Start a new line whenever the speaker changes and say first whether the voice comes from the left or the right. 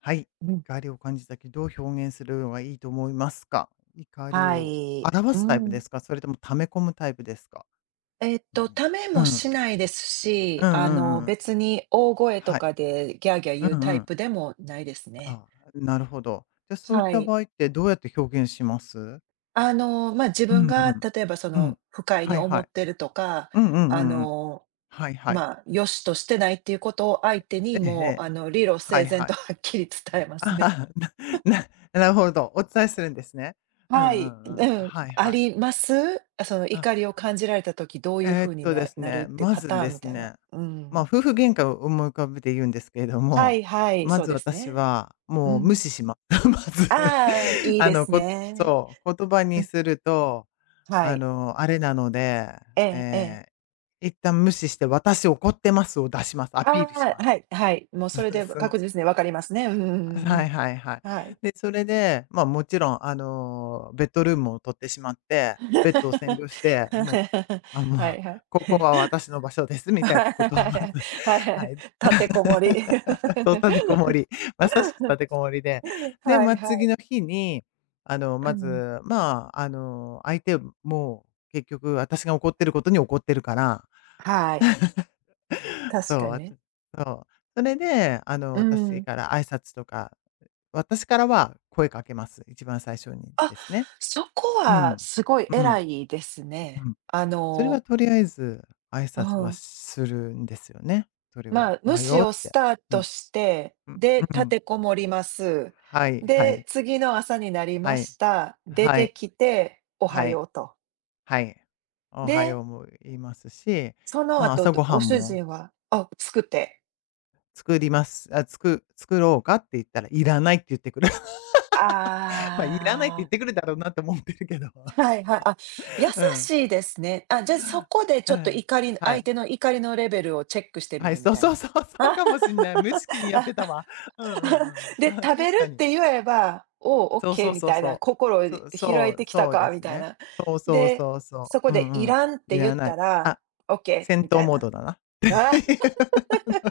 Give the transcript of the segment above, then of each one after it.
left: はい。
right: うん、
left: 怒りを感じた時、どう表現するのがいいと思いますか？怒り
right: は
left: を
right: い。
left: 表
right: う
left: すタイプで
right: ん。
left: すか？それとも溜め込むタイプですか？うん。
right: ため
left: う
right: も
left: ん。
right: しないですし、
left: うんうんうん。
right: 別に大声と
left: はい。
right: かでギャーギャー
left: う
right: 言うタ
left: んう
right: イ
left: ん。
right: プでもないですね。
left: ああ、なるほど。じゃあ、そういっ
right: は
left: た
right: い。
left: 場合ってどうやって表現します？
right: 自
left: う
right: 分
left: んう
right: が
left: ん。
right: 例えば
left: うん。
right: 不快に
left: はい
right: 思
left: は
right: っ
left: い。
right: てるとか、
left: うんうんう
right: あ
left: んうん。
right: の、
left: はいはい。
right: 良しとしてないっていうことを相手
left: え
right: に
left: ええ
right: もう、
left: え。
right: 理路
left: は
right: 整
left: い
right: 然
left: は
right: と
left: い。
right: はっきり伝えますね。
left: ああ、ななるほど、お伝えするんですね。う
right: は
left: んう
right: い。
left: んうん。
right: うん。
left: はい
right: あ
left: はい。
right: ります？その
left: あ
right: 怒りを感じられた時、どういう
left: えーっ
right: 風に
left: とで
right: な
left: す
right: なるっ
left: ね、
right: ていう
left: ま
right: パ
left: ず
right: ター
left: で
right: ンみ
left: す
right: たいな。
left: ね、
right: う
left: まあ、
right: ん。
left: 夫婦喧嘩を思い浮かべて言うんですけれど
right: は
left: も、
right: いはい、
left: ま
right: そう
left: ず
right: です
left: 私
right: ね。
left: は、
right: う
left: もう無
right: ん。
left: 視します。まず。
right: ああ、いいです
left: こ
right: ね。
left: そう、言葉
right: う
left: に
right: ん、
left: すると、
right: はい。
left: あれなので、
right: ええええ。
left: え一旦無視して、私怒ってますを出します。ア
right: あ
left: ピ
right: あ、
left: ールします。
right: はいはい。もうそれ で
left: すごい。
right: 確実にわかりますね。うんうんうんう
left: はい
right: ん。
left: はいはい。
right: はい。
left: で、それで、まあ、もちろん、ベッドルームを取ってしまって、ベッドを占領し て、もう、あ、もう、
right: はい は
left: こ
right: い。
left: こは私の場所です、みたいなことをまず、
right: はいはい は
left: は
right: い。
left: い。
right: 立てこもり。
left: そ う、立てこもり。まさしく立てこもりで。で、
right: はい
left: ま、
right: は
left: 次
right: い。
left: の日に、
right: う
left: ま
right: ん。
left: ず、まあ、相手も結局私が怒ってることに怒ってるから、
right: はい、確か
left: そう、
right: に
left: あと
right: ね。
left: そう。それで、
right: う
left: 私
right: ん。
left: から挨拶とか私からは声かけます。一番最初に
right: あ、
left: ですね。
right: そこ
left: う
right: は
left: ん。
right: すごい
left: う
right: 偉
left: ん、
right: いです
left: う
right: ね。
left: ん。それはとりあえず挨
right: う
left: 拶は
right: ん。
left: するんですよね。それは「お
right: 無
left: は
right: 視
left: よう」っ
right: をス
left: て。
right: ター
left: う
right: ト
left: ん、
right: して、
left: うん、
right: で、
left: う
right: 立
left: ん。
right: てこもります。
left: はいは
right: で、
left: い。
right: 次の朝になりま
left: はい。
right: した。出
left: は
right: て
left: い。
right: きて、おは
left: はい。
right: ようと。
left: はい。おはよ
right: で、
left: うも言いますし、
right: その
left: まあ、
right: 後、
left: 朝ご
right: ご
left: はん
right: 主
left: も
right: 人は、あ、作って。
left: 作ります。あ、作ろうかって言ったら「いらない」って言ってくる。ま、あいらないって
right: あ
left: 言ってくるだろうなと思ってるけど。
right: あ、はいはい。あ、優
left: うん、
right: しいですね。あ、じゃ、そこでち
left: う
right: ょっと
left: ん。は
right: 相
left: い。
right: 手の怒りのレベルをチェックしてみ
left: はい、
right: るみ
left: そう
right: たい
left: そう
right: な。
left: そう、そう
right: あ
left: かもしんない。無意識にやってた わ。うんうんう
right: で、
left: んうん。あ
right: 食べ
left: 確
right: る
left: か
right: っ
left: に。
right: て言えば、おお、オッ
left: そう
right: ケ
left: そ
right: ー
left: う
right: み
left: そう
right: たいな、
left: そう。
right: 心を
left: そう
right: 開
left: そ
right: いて
left: う
right: きた
left: そう
right: か
left: で
right: み
left: す
right: たい
left: ね。
right: な。
left: そうそう
right: で、
left: そうそ
right: そこ
left: う。う
right: でい
left: んうん。
right: らんって
left: い
right: 言っ
left: らな
right: た
left: い。
right: ら、
left: あ、
right: オッケー
left: 戦
right: みた
left: 闘
right: い
left: モー
right: な。
left: ドだな。
right: ああ、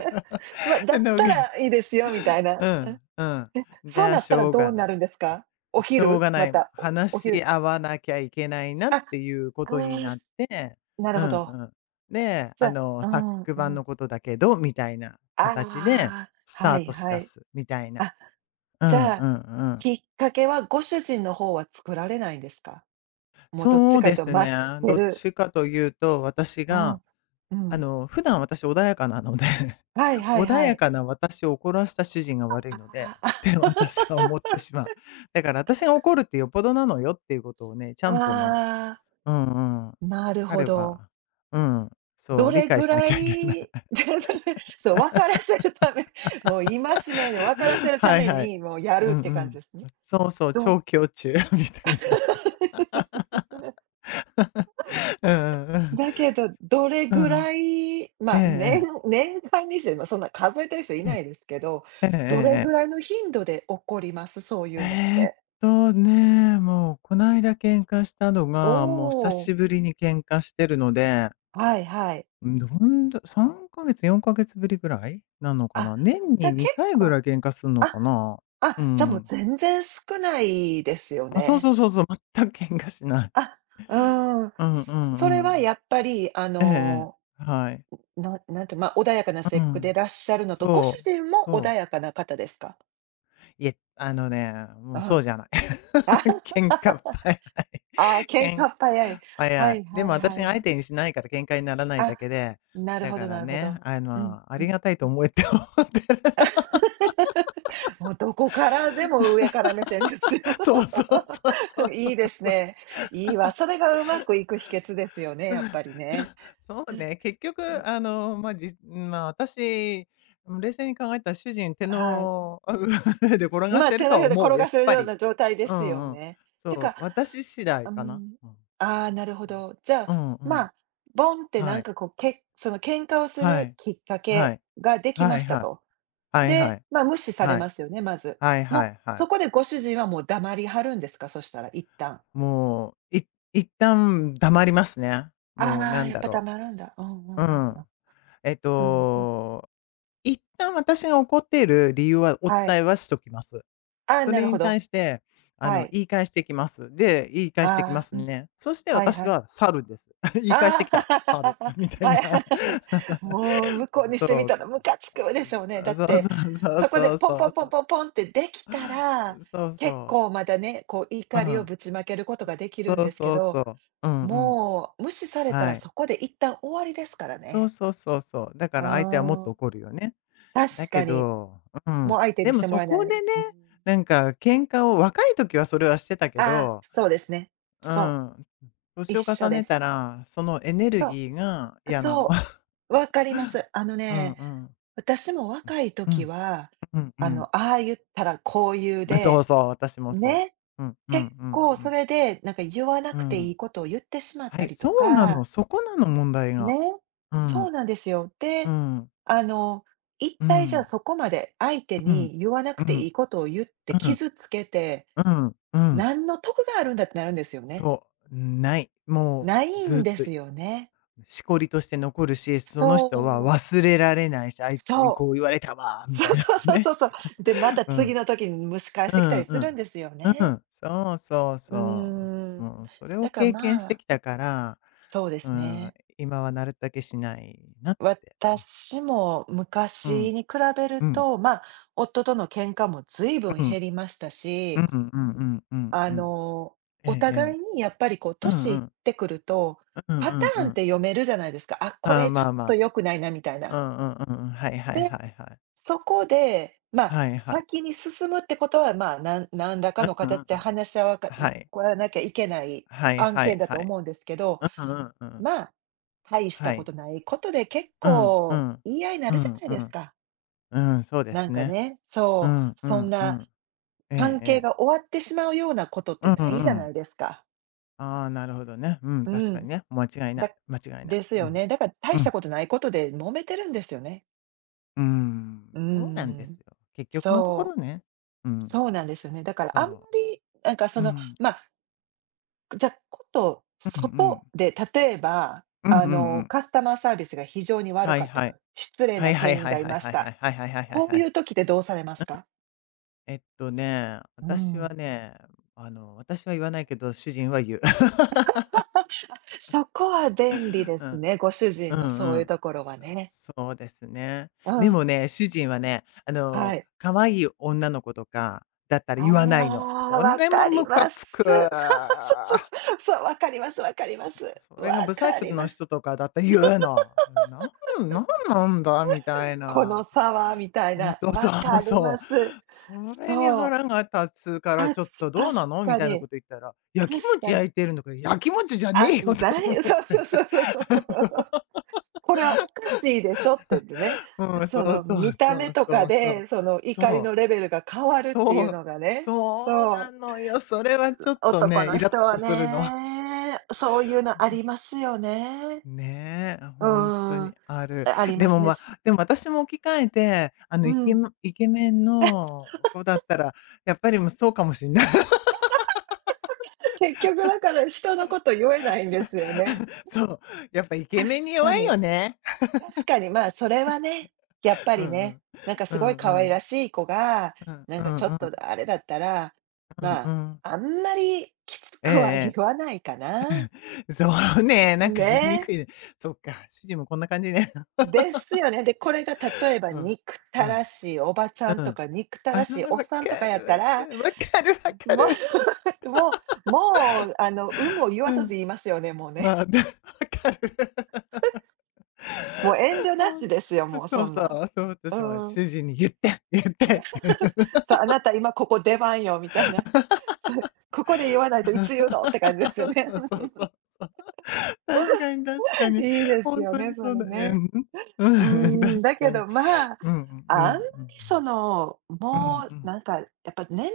right: だ っ
left: なん
right: た
left: か
right: らいいですよみたい な。
left: う
right: うん、
left: ん、うん。じ
right: そう
left: ゃあ、
right: なっ
left: し
right: たら
left: ょう
right: どう
left: が
right: な
left: ない。
right: るんですか？お
left: しょう
right: 昼？
left: がな
right: ま
left: い。
right: た、おお
left: 話し
right: 昼
left: 合わなきゃいけないなっ
right: あ、あ
left: ていうことに
right: あ、
left: なって、
right: なる
left: う
right: ほ
left: ん
right: ど。
left: うん。で、
right: じゃあうん
left: 昨
right: う
left: 晩
right: ん。
left: のことだけど、みたいな形で、
right: ああ、
left: ス
right: は
left: ター
right: い
left: トし
right: は
left: だ
right: い。
left: す、みたいな。
right: あ、
left: う
right: じ
left: んう
right: ゃ
left: ん
right: あ、
left: うん。
right: きっかけはご主人の方は作られないんですか？もうどっ
left: そ
right: ち
left: う
right: かいう
left: で
right: と
left: す
right: 待
left: ね。
right: って
left: どっ
right: る。
left: ちかというと、私
right: う
left: が
right: ん。うん。
left: 普段私穏やかなので
right: はい はい
left: 穏
right: は
left: や
right: い。
left: かな私を怒らした主人が悪い
right: あ
left: ので、
right: あ、
left: っ
right: あ、
left: て私は思ってしまう。だから私が怒るってよっぽどなのよっていうことをね、ちゃ
right: あ
left: んとね、
right: あ、
left: うんうん、
right: なるほ
left: 彼
right: ど。
left: は、うん、そ
right: ど
left: う、理
right: れ
left: 解
right: ぐ
left: しな
right: ら
left: きゃいけない。
right: いじゃ、それ、そう、分からせるため、もう戒めで分からせ るた
left: はい
right: め
left: はい。
right: に、もうやる
left: う
right: っ
left: んう
right: て感じ
left: ん。
right: ですね。
left: そうそう、
right: ど
left: 調教中 みたいな。うんうんうん。
right: だけど、どれ
left: う
right: ぐ
left: ん。
right: らい、
left: ええええ。
right: 年間にして、そんな数えてる人い
left: え
right: な
left: え
right: いですけど、
left: ええ
right: どれぐ
left: え
right: ら
left: え。
right: いの頻度で起こります？そういうのっ
left: えーっ
right: て。
left: もうこないだ喧嘩したの
right: お
left: が、もう久
right: お、
left: しぶりに喧嘩してるので、
right: はいはい。
left: ん、どんど3ヶ月、4ヶ月ぶりぐらいなのか
right: あ、
left: な。年
right: じゃ、
left: に2回ぐらい喧嘩すんの
right: あ、
left: かな。う
right: もう
left: ん。
right: 全然少ないですよ
left: あ、そう
right: ね。
left: そうそうそう、全く喧嘩しない。
right: あ、うーん。
left: うんう
right: そ
left: ん
right: れ
left: う
right: は
left: ん。
right: やっぱり、
left: えええ。はい。
right: ななんて、ま、あ穏やかな
left: う
right: 性格でい
left: ん。
right: らっしゃるのと、ご主
left: そう、
right: 人も穏
left: そう。
right: やかな方ですか？
left: いえ、
right: う
left: も
right: ん。
left: うそう
right: あ、
left: じゃない。喧嘩っ 早い。
right: ああ、喧
left: 喧嘩
right: 嘩早い。は
left: 早い。
right: い
left: で
right: は
left: も
right: いは
left: 私
right: いは
left: が相
right: い。
left: 手にしないから喧嘩にならないだ
right: あ、
left: けで、
right: なる
left: だ
right: ほ
left: か
right: どな
left: ら
right: るほ
left: ね、
right: ど。うん、
left: あ
right: う
left: り
right: ん。
left: がたいと思えって思ってる。
right: もうどこからでも上から目線ですよ。
left: そうそうそうそ う
right: い
left: そ
right: いで
left: う。
right: すね。いいわ。それがうまくいく秘訣ですよね、
left: そう
right: やっぱり
left: そ
right: ね。
left: うそうね、結局、まあ、じまあ、私、冷静に考えたら主人手
right: はい。
left: のあ 上で転がしてる
right: 手
left: と
right: のひ
left: は
right: らで
left: 思
right: 転
left: う、や
right: が
left: っ
right: せる
left: ぱ
right: よう
left: り。
right: な状態で
left: う
right: すよ
left: んうん。
right: ね。
left: そ
right: てか、
left: う、私次第
right: う
left: かな。
right: ん、
left: うん。
right: ああ、なるほど。じゃあ、
left: うんう
right: ま
left: ん。
right: あ、ボンってな
left: は
right: ん
left: い。
right: かこう、その喧嘩をす
left: は
right: る
left: い。
right: きっか
left: は
right: け
left: い。
right: ができ
left: は
right: ま
left: い
right: した
left: はい。
right: と。
left: はいは
right: で、
left: い。
right: 無視され
left: はい。
right: ますよね、まず。
left: はい
right: も
left: は
right: う、
left: いは
right: そ
left: い。
right: こでご主人はもう黙りはるんですか？そしたら、一旦。
left: もう、一旦黙りますね。もう
right: あ
left: な
right: あ、
left: ん
right: やっ
left: だ
right: ぱ
left: ろ
right: 黙るんだ。うんうん
left: う。う
right: うん
left: ん。
right: うん。
left: えっ
right: うんうん。
left: と、一旦私が怒っている理由はお
right: は
left: 伝
right: い。
left: えはしときます。
right: ああ、
left: そ
right: なる
left: れ
right: ほ
left: に
right: ど。
left: 対して、
right: はい。
left: 言い返してきます。で、言い返
right: あ
left: してきま
right: あ、
left: す
right: うん。
left: ね。そして
right: はいは
left: 私
right: い。
left: は猿です。言い返して
right: あ
left: きた。猿
right: あ、
left: み たい
right: はい。
left: な。
right: もう向こう にし
left: そ
right: てみ
left: う。
right: たらムカつ
left: あ、
right: くでしょうね。だっ
left: そう
right: て、
left: そうそう
right: そこで
left: そう
right: ポ
left: そ
right: ンポン
left: う
right: ポ
left: そ
right: ン
left: う。
right: ポンポンってできたら、
left: そう
right: 結
left: そ
right: 構
left: う。
right: まだね、こう
left: う
right: 怒りを
left: ん。
right: ぶちまけることができ
left: そ
right: るん
left: う
right: ですけ
left: そう
right: ど、
left: そう。うんうん。
right: もう無視された
left: は
right: ら
left: い。
right: そこで一旦終わりですから
left: そう
right: ね。
left: そうそうそう。だから相手はもっと
right: あ
left: 怒るよね。
right: あ
left: だ
right: 確
left: け
right: かに。
left: ど、う
right: も
left: ん。
right: う相手
left: で
right: にし
left: も
right: ても
left: そ
right: らえ
left: こ
right: ない。
left: でね、
right: うん。
left: なんか喧嘩を若い時はそれはしてたけ
right: ああ、
left: ど、
right: そうですね。
left: う
right: そ
left: ん、
right: う、一
left: 年を
right: 緒
left: 重
right: で
left: ねた
right: す。
left: ら、そのエネル
right: そ
left: ギーが
right: う。
left: 嫌なの。
right: そう、わかります。あの
left: うん
right: ね、
left: うん。
right: 私も若い
left: う
right: 時
left: ん、
right: は、
left: うん、うん。
right: ああ言ったらこう言う
left: うんそう
right: で、
left: そう、私もそ
right: ね、
left: う。うんうん
right: 結
left: うん
right: 構
left: う
right: そ
left: ん。
right: れで、なんか言わな
left: う
right: くてい
left: ん。
right: いことを言ってしまっ
left: は
right: た
left: い、
right: りと
left: そうな
right: か、
left: の、そこなの問題
right: ね、
left: が。う
right: そう
left: ん、
right: なんですよ。
left: う
right: で、
left: ん。
right: あの、一
left: う
right: 体じゃあ
left: ん、
right: そこまで相手
left: うん、
right: に言わなく
left: うん、う
right: てい
left: ん、
right: いことを言って傷つけて、
left: うん、うん。
right: 何の得があるんだってなるんですよね。
left: そう、ない。も
right: な
left: う
right: いん
left: ずっ
right: で
left: と
right: すよね。
left: しこりとして残るし、その人は
right: そう、
left: 忘れられないし、あいつに
right: そう。
left: こう言われたわみ
right: そ
left: た
right: う
left: いな
right: そう
left: の
right: そうそ
left: ね。
right: うそう。で、ま た
left: う
right: 次
left: ん。
right: の時に蒸し返し
left: う
right: てきたり
left: んう
right: するん
left: ん。
right: ですよ
left: う
right: ね。
left: ん。そうそう
right: う
left: そ
right: ー
left: う。
right: ん。
left: もうそれを
right: だから
left: 経験してきたから、
right: そうで
left: う
right: す
left: ん、
right: ね。
left: 今はなるだけしないなって。あ、
right: 私も
left: う
right: 昔
left: ん、
right: に比べる
left: うん、
right: と、夫との喧嘩も随分
left: うん、
right: 減りました
left: う
right: し、
left: んうんうんうん
right: あ
left: うん。
right: の、
left: ええ
right: お
left: え
right: 互
left: え。
right: いにやっぱりこう、
left: うん
right: 年
left: う
right: いっ
left: ん。
right: てくると、
left: うん
right: パ
left: う
right: タ
left: んう
right: ーンって
left: ん。
right: 読めるじゃないですか。あ、こ
left: ああ、
right: れち
left: ま
right: ょっ
left: あま
right: と
left: あ。
right: 良くないなみたい
left: う
right: な。
left: んうんうんうん。はいはい
right: で、
left: はいはい。
right: そこで、
left: はいはい。
right: 先に進むってことは、何らか
left: う
right: の
left: んう
right: 形
left: ん
right: で
left: うん。
right: 話し合わか
left: はい。
right: こらなきゃいけない
left: はい
right: 案
left: はい
right: 件だ
left: は
right: と
left: い。
right: 思うんですけど、
left: うんうんうん。
right: まあ、大した
left: は
right: こ
left: い。
right: とないことで結
left: うんう
right: 構
left: ん。
right: 言い合いにな
left: う
right: るじゃ
left: ん
right: ない
left: う
right: です
left: ん。
right: か。
left: うん、そうで
right: な
left: す
right: んか
left: ね。
right: ね、
left: う
right: そう、
left: んう
right: そん
left: んう
right: な
left: ん。ええ
right: 関
left: え
right: 係
left: え。
right: が終わってしまうようなことっ
left: う
right: て
left: ん
right: ないじ
left: う
right: ゃな
left: ん。
right: いですか。
left: ああ、なるほどね。うん、
right: う
left: 確かに
right: ん。
left: ね。間違いない。
right: だ
left: 間違いない。
right: です
left: う
right: よ
left: ん。
right: ね。だから
left: う
right: 大した
left: ん。
right: ことないことで揉めてるんですよね。
left: う
right: う
left: ん。そうなんで
right: ん、
left: すよ。結局のとこ
right: そう。
left: ろね。うん。
right: そうなんですよね。だからあんま
left: そ
right: り、なんか
left: う。
right: そ
left: う
right: の、
left: ん。
right: ま、あじゃ、あこと
left: うんうん。
right: 外で、例えば、
left: うんうんうん。
right: カスタマーサービスが非常に悪
left: は
right: か
left: い
right: った
left: は
right: と、
left: い。
right: 失礼
left: はい
right: な
left: はい
right: 店員
left: はい
right: がい
left: はい
right: ま
left: は
right: し
left: いはい
right: た。
left: はいはいはいはい
right: こう
left: は
right: い
left: い。
right: う時ってどうされますか？う
left: 私は
right: ん。
left: ね、私は言わないけど、主人は言う。
right: そこは便利で
left: う
right: す
left: ん、
right: ね、ご主
left: う
right: 人の
left: ん
right: そう
left: う
right: いう
left: ん。
right: ところはね。
left: そうですね。
right: う
left: で
right: ん、
left: もね、主人はね、
right: はい。
left: 可愛い女の子とかだったら
right: あ
left: 言わないの。
right: あ、
left: そ
right: わ
left: れも
right: かり
left: ム
right: ま
left: カつ
right: す。
left: く。
right: そうそうそうそう、そう、わかりますわかります。
left: それが
right: わ
left: 不細
right: か
left: 工
right: り
left: の
right: ます。
left: 人とかだったら言うの。なんだみたい
right: この
left: な。
right: 差はみたい
left: うん、
right: な、
left: そう
right: わ
left: そ
right: か
left: う
right: りま
left: そう。
right: す。
left: それに
right: そう、
left: 腹が立つから、ちょっとどうな
right: 確
left: のみ
right: か
left: たいな
right: に、
left: こと言ったら、やきも
right: 確か
left: ち
right: に。
left: 焼いてるんだから、やきもちじゃね
right: あ、
left: えよとか思っ
right: そうそう
left: て。
right: そうそう。これはおかしいでしょってね、
left: うん、そ
right: そ
left: う
right: の
left: そう
right: 見た
left: そ
right: 目
left: う
right: とか
left: そうそ
right: で、
left: う。
right: その怒り
left: そ
right: のレベルが変わ
left: う、
right: るって
left: そ
right: いう
left: う、
right: のがね、
left: そうな
right: そう、
left: のよ。それはちょっと
right: 男
left: ね、
right: の
left: イラッ
right: 人は
left: とするの。
right: ね、そういうのあり ますよね。
left: ねえ、
right: う
left: ほんと
right: ー
left: に
right: ん、
left: ある。
right: ありま
left: でも、
right: すね、
left: まあ、でも私も置き換えて、
right: う
left: イケ
right: ん。
left: メンイケメン の子だったら、やっぱり、もう、そうかもしんない。
right: 結局だから人のこと言えないんですよね。
left: そう、やっぱイケ
right: 確
left: メンに
right: か
left: 弱い
right: に。
left: よね。
right: 確かに、それはね、やっ ぱ
left: う
right: り
left: んう
right: ね、
left: ん。
right: なんか
left: う
right: すごい
left: ん
right: 可
left: う
right: 愛ら
left: ん。
right: しい子が、
left: うん
right: なん
left: う
right: か
left: ん
right: ちょ
left: う
right: っと
left: ん
right: あれだったら、
left: うん
right: ま
left: う
right: あ、
left: ん。
right: あんまりきつくは言
left: ええ
right: わ
left: え
right: ないかな。
left: え。そうね、なんか言いに
right: ね。
left: くいね。そっか、主人もこんな感じね。
right: ですよね。で、これが例え ば
left: うん。
right: 憎
left: う
right: たら
left: ん
right: しいおばちゃ
left: う
right: んと
left: ん。
right: か憎たら
left: ああ、
right: しいおっ
left: わ
right: さんとか
left: か
right: やっ
left: る
right: た
left: わか
right: ら、
left: る。わかるわか
right: も
left: る。
right: うもうもう、有無を言わ
left: う
right: さ
left: ん。
right: ず言いますよね、もうね。
left: まあ、で、わかる。
right: もう遠慮な
left: ほん
right: しですよ、もう
left: そ
right: そ
left: う
right: ん
left: そ
right: な
left: う、
right: ん。
left: そう私も
right: うん。
left: 主人に言って、言ってって。
right: さあ、あなた今ここ出番よみたいな。そう、ここで言わないといつ言うのって感じですよね。
left: そうそうそうそう。確かに確か に。
right: いいです
left: 本
right: よ
left: 当
right: ね、
left: に
right: そ
left: そう
right: れ
left: だね。う
right: ね。
left: ん。
right: う
left: うん、
right: ー
left: 確
right: ん、だけ
left: か
right: ど、
left: に。うんうんうん
right: あんまり
left: うんうん。
right: もう
left: うんう
right: なんかやっぱ年齢重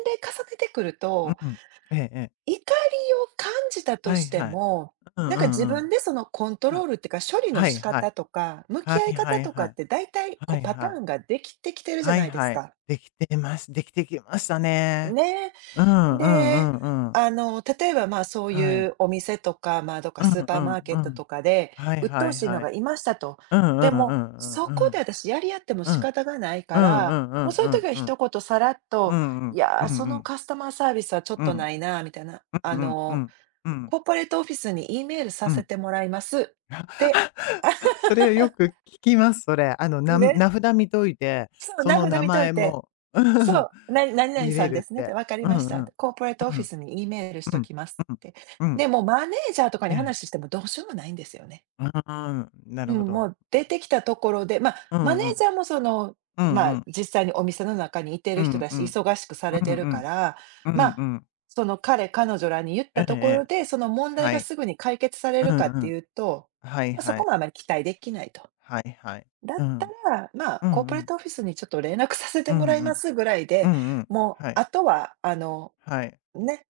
right: ねてくる
left: ん
right: と、
left: うん。ええええ。
right: 怒りを感じたと
left: は
right: し
left: い
right: て
left: はい。
right: も、
left: うん
right: なん
left: う
right: か自
left: んう
right: 分
left: ん。
right: でそのコントロ
left: は
right: ールっていうか、処理の
left: は
right: 仕
left: いはい。
right: 方とか、向き
left: は
right: 合
left: い
right: い
left: は
right: 方
left: い
right: と
left: は
right: かっ
left: い。
right: てだいたい
left: は
right: こう
left: い
right: パタ
left: はい。
right: ーンができてきてるじゃ
left: は
right: な
left: い
right: いです
left: はい。
right: か。
left: できてますできてきましたね。
right: ね
left: うんうんう
right: で、
left: んうん。
right: 例えば、そう
left: は
right: い
left: い。
right: うお店とか、どっか
left: う
right: スー
left: んう
right: パー
left: ん
right: マーケ
left: う
right: ット
left: ん。
right: とかで、
left: はい
right: 鬱
left: は
right: 陶
left: い
right: しいの
left: はい。
right: がいましたと。
left: うんう
right: で
left: んう
right: も、
left: ん
right: そ
left: うんう
right: こで
left: ん。
right: 私やり合っても
left: う
right: 仕
left: ん。
right: 方がない
left: う
right: か
left: んう
right: ら、
left: んう
right: もう
left: ん
right: そうい
left: う
right: う時
left: ん
right: は
left: うん。
right: 一言さらっ
left: う
right: と、
left: んう
right: い
left: ん。
right: や
left: う
right: ー、
left: ん
right: そ
left: う
right: の
left: ん。
right: カスタマーサービスはちょっ
left: う
right: と
left: ん。
right: ないな、みたいな。
left: うんうんうん。うん。
right: コーポレートオフィスに E メ
left: うんうんうん
right: ールさ
left: うんう
right: せ
left: ん
right: てもらいます。で、
left: それよく聞きます、それ。な
right: ね、
left: 名札見といて、
right: そう、
left: そ
right: 名
left: の
right: 札
left: 名
right: 見とい
left: 前
right: て。
left: も、
right: そう、な何々
left: 入
right: さ
left: れ
right: んで
left: る
right: す
left: っ
right: ねって、
left: て。
right: 「わかり
left: うん
right: まし
left: う
right: た、
left: ん。
right: コーポレートオ
left: う
right: フィ
left: ん
right: スに E メールし
left: うん。う
right: と
left: ん。
right: きます」って。
left: う
right: で、
left: ん。
right: もうマネージャーとか
left: え
right: に話
left: え。
right: してもどうしようもないんですよね。
left: あん、な
right: う
left: るほ
right: ん、も
left: ど。
right: う出てきたところで、ま、
left: う
right: マ
left: ん
right: ネ
left: う
right: ージ
left: ん。
right: ャーもその、
left: うん
right: ま、
left: うん。
right: 実際にお店の中にいて
left: う
right: る人
left: ん
right: だ
left: う
right: し、
left: ん。
right: 忙しくさ
left: う
right: れて
left: ん
right: る
left: う
right: か
left: ん。
right: ら、
left: うん
right: ま、
left: うん。
right: その彼女らに言っ
left: え
right: た
left: え
right: ところ
left: え。
right: で、その問題
left: は
right: が
left: い。
right: すぐに解決され
left: う
right: る
left: ん
right: かっ
left: う
right: て
left: ん。
right: いうと、
left: はい
right: ま、そ
left: は
right: こ
left: い。
right: もあまり期待できないと。
left: はいはい。
right: だっ
left: う
right: た
left: ん。
right: ら、まあ、
left: う
right: コー
left: んう
right: ポレー
left: ん。
right: トオフィスにちょっと連絡させて
left: うん
right: もらい
left: う
right: ま
left: ん。
right: すぐらい
left: う
right: で、
left: んうん。
right: もう
left: はい。
right: あとは、
left: はい。
right: ね、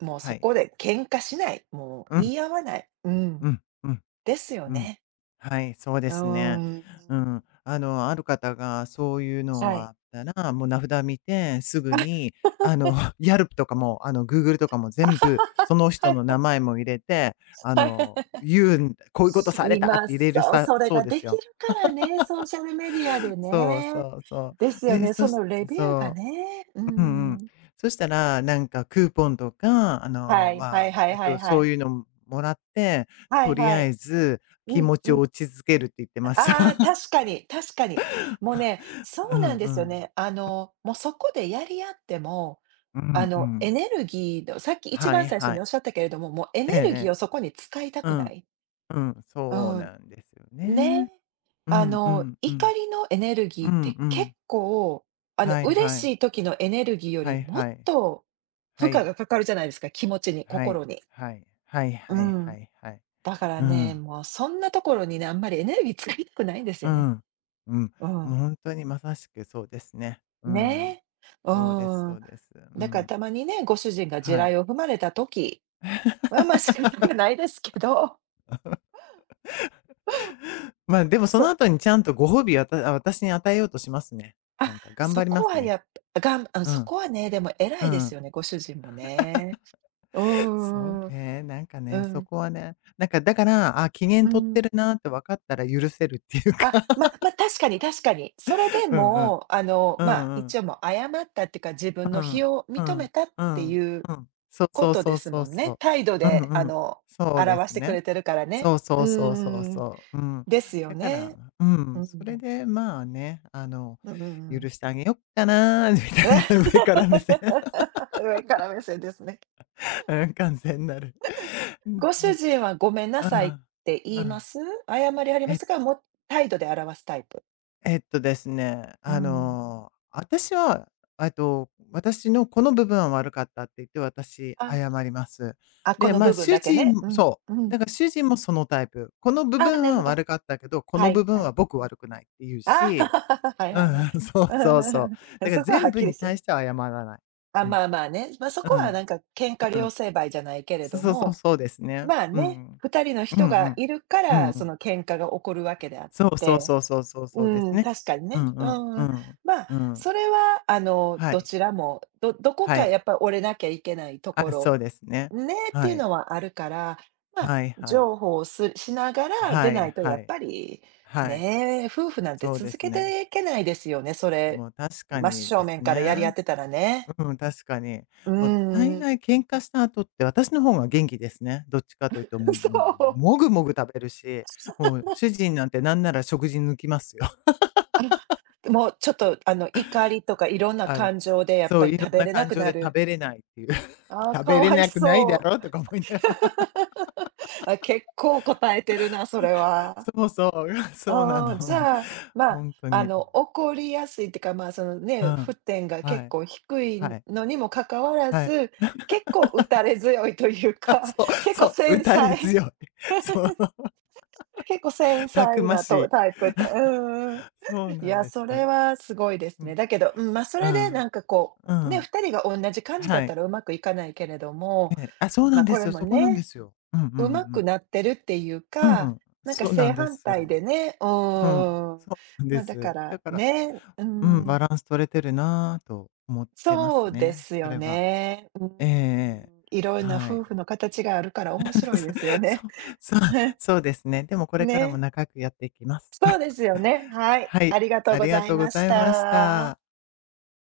right: もうそ
left: はい。
right: こで喧嘩しない、もう
left: う
right: 言
left: ん。
right: い合わない、うん、
left: うん。うん。
right: ですよ
left: うん。
right: ね。
left: はい、そうで
right: うー
left: すね。
right: ん、
left: うん。あの、ある方がそういうの
right: は
left: があ
right: い。
left: ったら、もう名札見て、すぐに、あ の、Yelp とかも、Google とかも
right: あ
left: 全部、その
right: は
left: 人の
right: い
left: 名
right: は
left: 前も入れて、あ
right: は
left: の、
right: い。
left: 言うん「こういうことされた」っ
right: 今、
left: て入れる
right: そう、
left: さ
right: それ
left: そう
right: が
left: で
right: で
left: す
right: き
left: よ。
right: るからね、ソーシャルメディアで
left: そうそ
right: ね。
left: うそう。
right: ですよ
left: で、
right: ね、
left: そ
right: そ
left: し
right: のレビューが
left: そ
right: ね、う
left: う。うんうん。
right: ん。
left: そしたら、なんかクーポンとか、
right: はいはいはいはいは
left: そう
right: い。
left: いうのもらって、
right: は
left: と
right: い
left: り
right: は
left: あ
right: い。
left: えず気
right: うん
left: 持ち
right: う
left: を
right: ん。
left: 落ち着けるって言ってました。
right: ああ、確か に、確かに。もうね、そ
left: う
right: うな
left: ん
right: んで
left: う
right: すよ
left: ん。
right: ね。もうそこでやり合っても、
left: うんう
right: エ
left: ん。
right: ネルギーの、さっき一
left: は
right: 番
left: い
right: 最初
left: は
right: に
left: い。
right: おっしゃったけれども、もうエネ
left: えええ
right: ルギーを
left: え。
right: そこに使いた
left: う
right: くな
left: ん、
right: い。
left: うん、
right: う
left: そう
right: ん。
left: なんですよ
right: ね。
left: ね。うんうんう
right: 怒
left: ん。
right: りのエネルギ
left: う
right: ーっ
left: ん
right: て
left: う
right: 結
left: ん。
right: 構、
left: はい
right: 嬉
left: はい。
right: しい時のエネルギーよ
left: は
right: り
left: い
right: もっ
left: はい。
right: と負
left: は
right: 荷
left: い。
right: がかかるじゃないですか、気持ちに、
left: は
right: 心
left: い
right: に。
left: はい。はい
right: う
left: はいは
right: ん。
left: いはい。
right: だから
left: う
right: ね、
left: ん。
right: もうそんなところにね、あんまりエネルギー使いたくないんです
left: う
right: よね。
left: ん。うん。
right: う
left: もう
right: ん。
left: 本当にまさしくそうですね。うん。
right: ね、う
left: そうですそ
right: ん。
left: うです。う
right: だから
left: ん。
right: たまにね、ご主人が地
left: はい。
right: 雷を踏まれた時は、ま、仕方が ないですけど、
left: まあ、でもその
right: そ
left: 後にちゃんとご褒美を私に与えようとしますね。な
right: あ、
left: んか頑
right: そ
left: 張り
right: こ
left: ます
right: は
left: ね。
right: やっぱがんあ、
left: う
right: そ
left: ん。
right: こはね、でも偉
left: う
right: いです
left: ん。
right: よね、ご主人もね。う
left: そう
right: んうんうん。
left: ね、なんかね、
right: う
left: そ
right: ん、
left: こはね、なんかだから、あ、機嫌取ってるなって分かったら許せるっていう
right: あ、
left: か。
right: 確かに確かに。それ で
left: うんうん。
right: も、
left: う
right: まあ、
left: んうん。
right: 一応もう謝ったっていうか、自分
left: う
right: の
left: ん
right: 非を
left: う
right: 認め
left: ん。
right: たっ
left: う
right: て
left: ん。
right: いう
left: うん。そう
right: こ
left: そう
right: と
left: そ
right: で
left: う
right: す
left: そ
right: も
left: う
right: んね。
left: そ
right: 態度
left: う。うん
right: で、
left: うん。そうで
right: 表
left: す
right: してく
left: ね。
right: れてるからね。
left: そうそ
right: う
left: う
right: う
left: そうそう
right: ん。
left: そう。うん。
right: ですよ
left: だから、
right: ね。
left: う
right: う
left: ん、
right: ん、う
left: それ
right: ん
left: で、まあね、あの、
right: うんうんう
left: 許
right: ん。
left: してあげよっかな、み
right: 上
left: たいな、上から目線。
right: から目線ですね。
left: うん、完全なる。うん、
right: ご
left: う
right: 主
left: ん。
right: 人はごめんな
left: う
right: さいっ
left: ん、
right: て言います？謝りありま
left: え
right: すかもう態度で表すタイプ。
left: ですね、
right: う
left: あ
right: ん。
left: の、私は、私のこの部分は悪かったって言って、私、
right: あ、
left: 謝ります。
right: あ、こ
left: で、
right: の
left: まあ、
right: 部分だけね。うん、うん。
left: 主人もそのタイプ。この部
right: あ
left: 分
right: なるほ
left: は
right: ど。
left: 悪かったけど、こ
right: は
left: の
right: い
left: 部
right: は
left: 分
right: い。
left: は僕悪くないって言う
right: あ。
left: し、
right: はい
left: う
right: はいはい。
left: んうん、そうそうそう。
right: うん。
left: だから
right: そこはは
left: 全
right: っ
left: 部
right: きり
left: に
right: す
left: 対
right: る。
left: しては謝らない。
right: あ、
left: うん。
right: まあまあね。ま、そこ
left: う
right: は
left: ん。
right: なんか喧嘩
left: うん。
right: 両成敗じゃないけれ
left: そう
right: ど
left: そうそう、
right: も、
left: そうですね。
right: まあ
left: う
right: ね、
left: ん。
right: 2人の
left: うん
right: 人
left: う
right: が
left: ん。
right: いるか
left: うん
right: ら、
left: う
right: そ
left: ん。
right: の喧嘩が起こるわけであっ
left: そうそう
right: て、
left: そうそうそうそ
right: う
left: うです
right: ん、
left: ね。
right: 確かに
left: う
right: ね。
left: ん
right: う
left: うんう
right: ん。
left: ん。
right: まあ、
left: うん。
right: それは、
left: は
right: ど
left: い。
right: ちらも、どどこ
left: は
right: か
left: い。
right: やっぱ折れなきゃいけないとこ
left: あ、そ
right: ろ、
left: うですね。
right: ね、ってい
left: は
right: う
left: い。
right: のはあるから、まあ、
left: はいはい。
right: 譲歩をしながら出
left: は
right: な
left: い
right: いと
left: は
right: やっ
left: い。
right: ぱり、
left: はい。
right: ね、夫婦なんて
left: そうで
right: 続
left: す
right: け
left: ね。
right: ていけないですよね、それ。
left: もう確か
right: 真
left: に
right: 正
left: です
right: 面からやり合っ
left: ね。
right: てたらね。
left: うん、確かに。
right: う
left: まあ、大
right: ーん、
left: 概喧嘩した後って私の方が元気ですね。どっちかというと、も、
right: そう。
left: もぐもぐ食べるし、もう主人なんてなんなら食事抜きますよ。
right: もうちょっと、怒りとかいろん な
left: あの、
right: 感情でやっ
left: そ
right: ぱ
left: う、
right: り
left: いろ
right: 食
left: ん
right: べ
left: な
right: れな
left: 感
right: く
left: 情
right: な
left: で食
right: る。
left: べれないっていう。
right: あ あ、
left: 食
right: か
left: べれ
right: わい
left: なくない
right: そ
left: だろう
right: う。
left: とか思いながら。
right: あ、結構答えてるな、それ は。
left: そうそう、そうな
right: ああ、
left: の。
right: じゃあ、まあ、
left: 本当に。
right: 怒りやすいっていうか、まあ、その
left: う
right: ね、沸
left: ん。
right: 点が
left: は
right: 結
left: い、
right: 構低
left: は
right: い
left: い、
right: のにもかかわら
left: はい。
right: ず、結構打 たれ強いという
left: あ
right: か、
left: そう、
right: 結構
left: そう、打
right: 繊
left: たれ
right: 細
left: 強い。そう、
right: 結構繊
left: たく
right: 細
left: ま
right: な
left: し
right: と
left: い。
right: タイプ、た、うん。
left: そう
right: い
left: なん
right: や、
left: で
right: そ
left: すよ。う
right: れ
left: ん。
right: はすごいですね。だけど、うん、まあ、そ
left: う
right: れでな
left: ん、
right: んかこ
left: う
right: う、ね、
left: ん、
right: 2人が同じ感じだ
left: は
right: った
left: い、
right: らうまくいかないけれども、
left: ええ、あ、そうな
right: ま、あ
left: んで
right: こ
left: す
right: れ
left: よ、
right: も
left: そこなんで
right: ね、
left: すよ。うんう
right: う
left: んう
right: まく
left: ん。
right: なってるっていう
left: う
right: か、
left: ん、
right: なんか
left: そうな
right: 正
left: んで
right: 反
left: す
right: 対
left: よ。
right: でね、う
left: うん、
right: ーん。
left: そうなん
right: ま
left: で
right: あ、だか
left: す。
right: ら
left: だから、
right: ね、う
left: うん、
right: ん、
left: バランス取れてるなぁと思ってます
right: そうで
left: ね、
right: す
left: そ
right: よ
left: れは。
right: ね。う
left: ええええ、
right: ん、いろんな
left: はい。
right: 夫婦の形があるから面白いですよ
left: そ
right: ね。
left: うそう、そうですね。でもこれからも
right: ね。
left: 仲良くやっていきます。
right: そうですよ ね。はい、
left: は
right: あ
left: い、
right: りがとう
left: あ
right: ご
left: りが
right: ざい
left: とうご
right: ま
left: ざ
right: し
left: いまし
right: た。
left: た。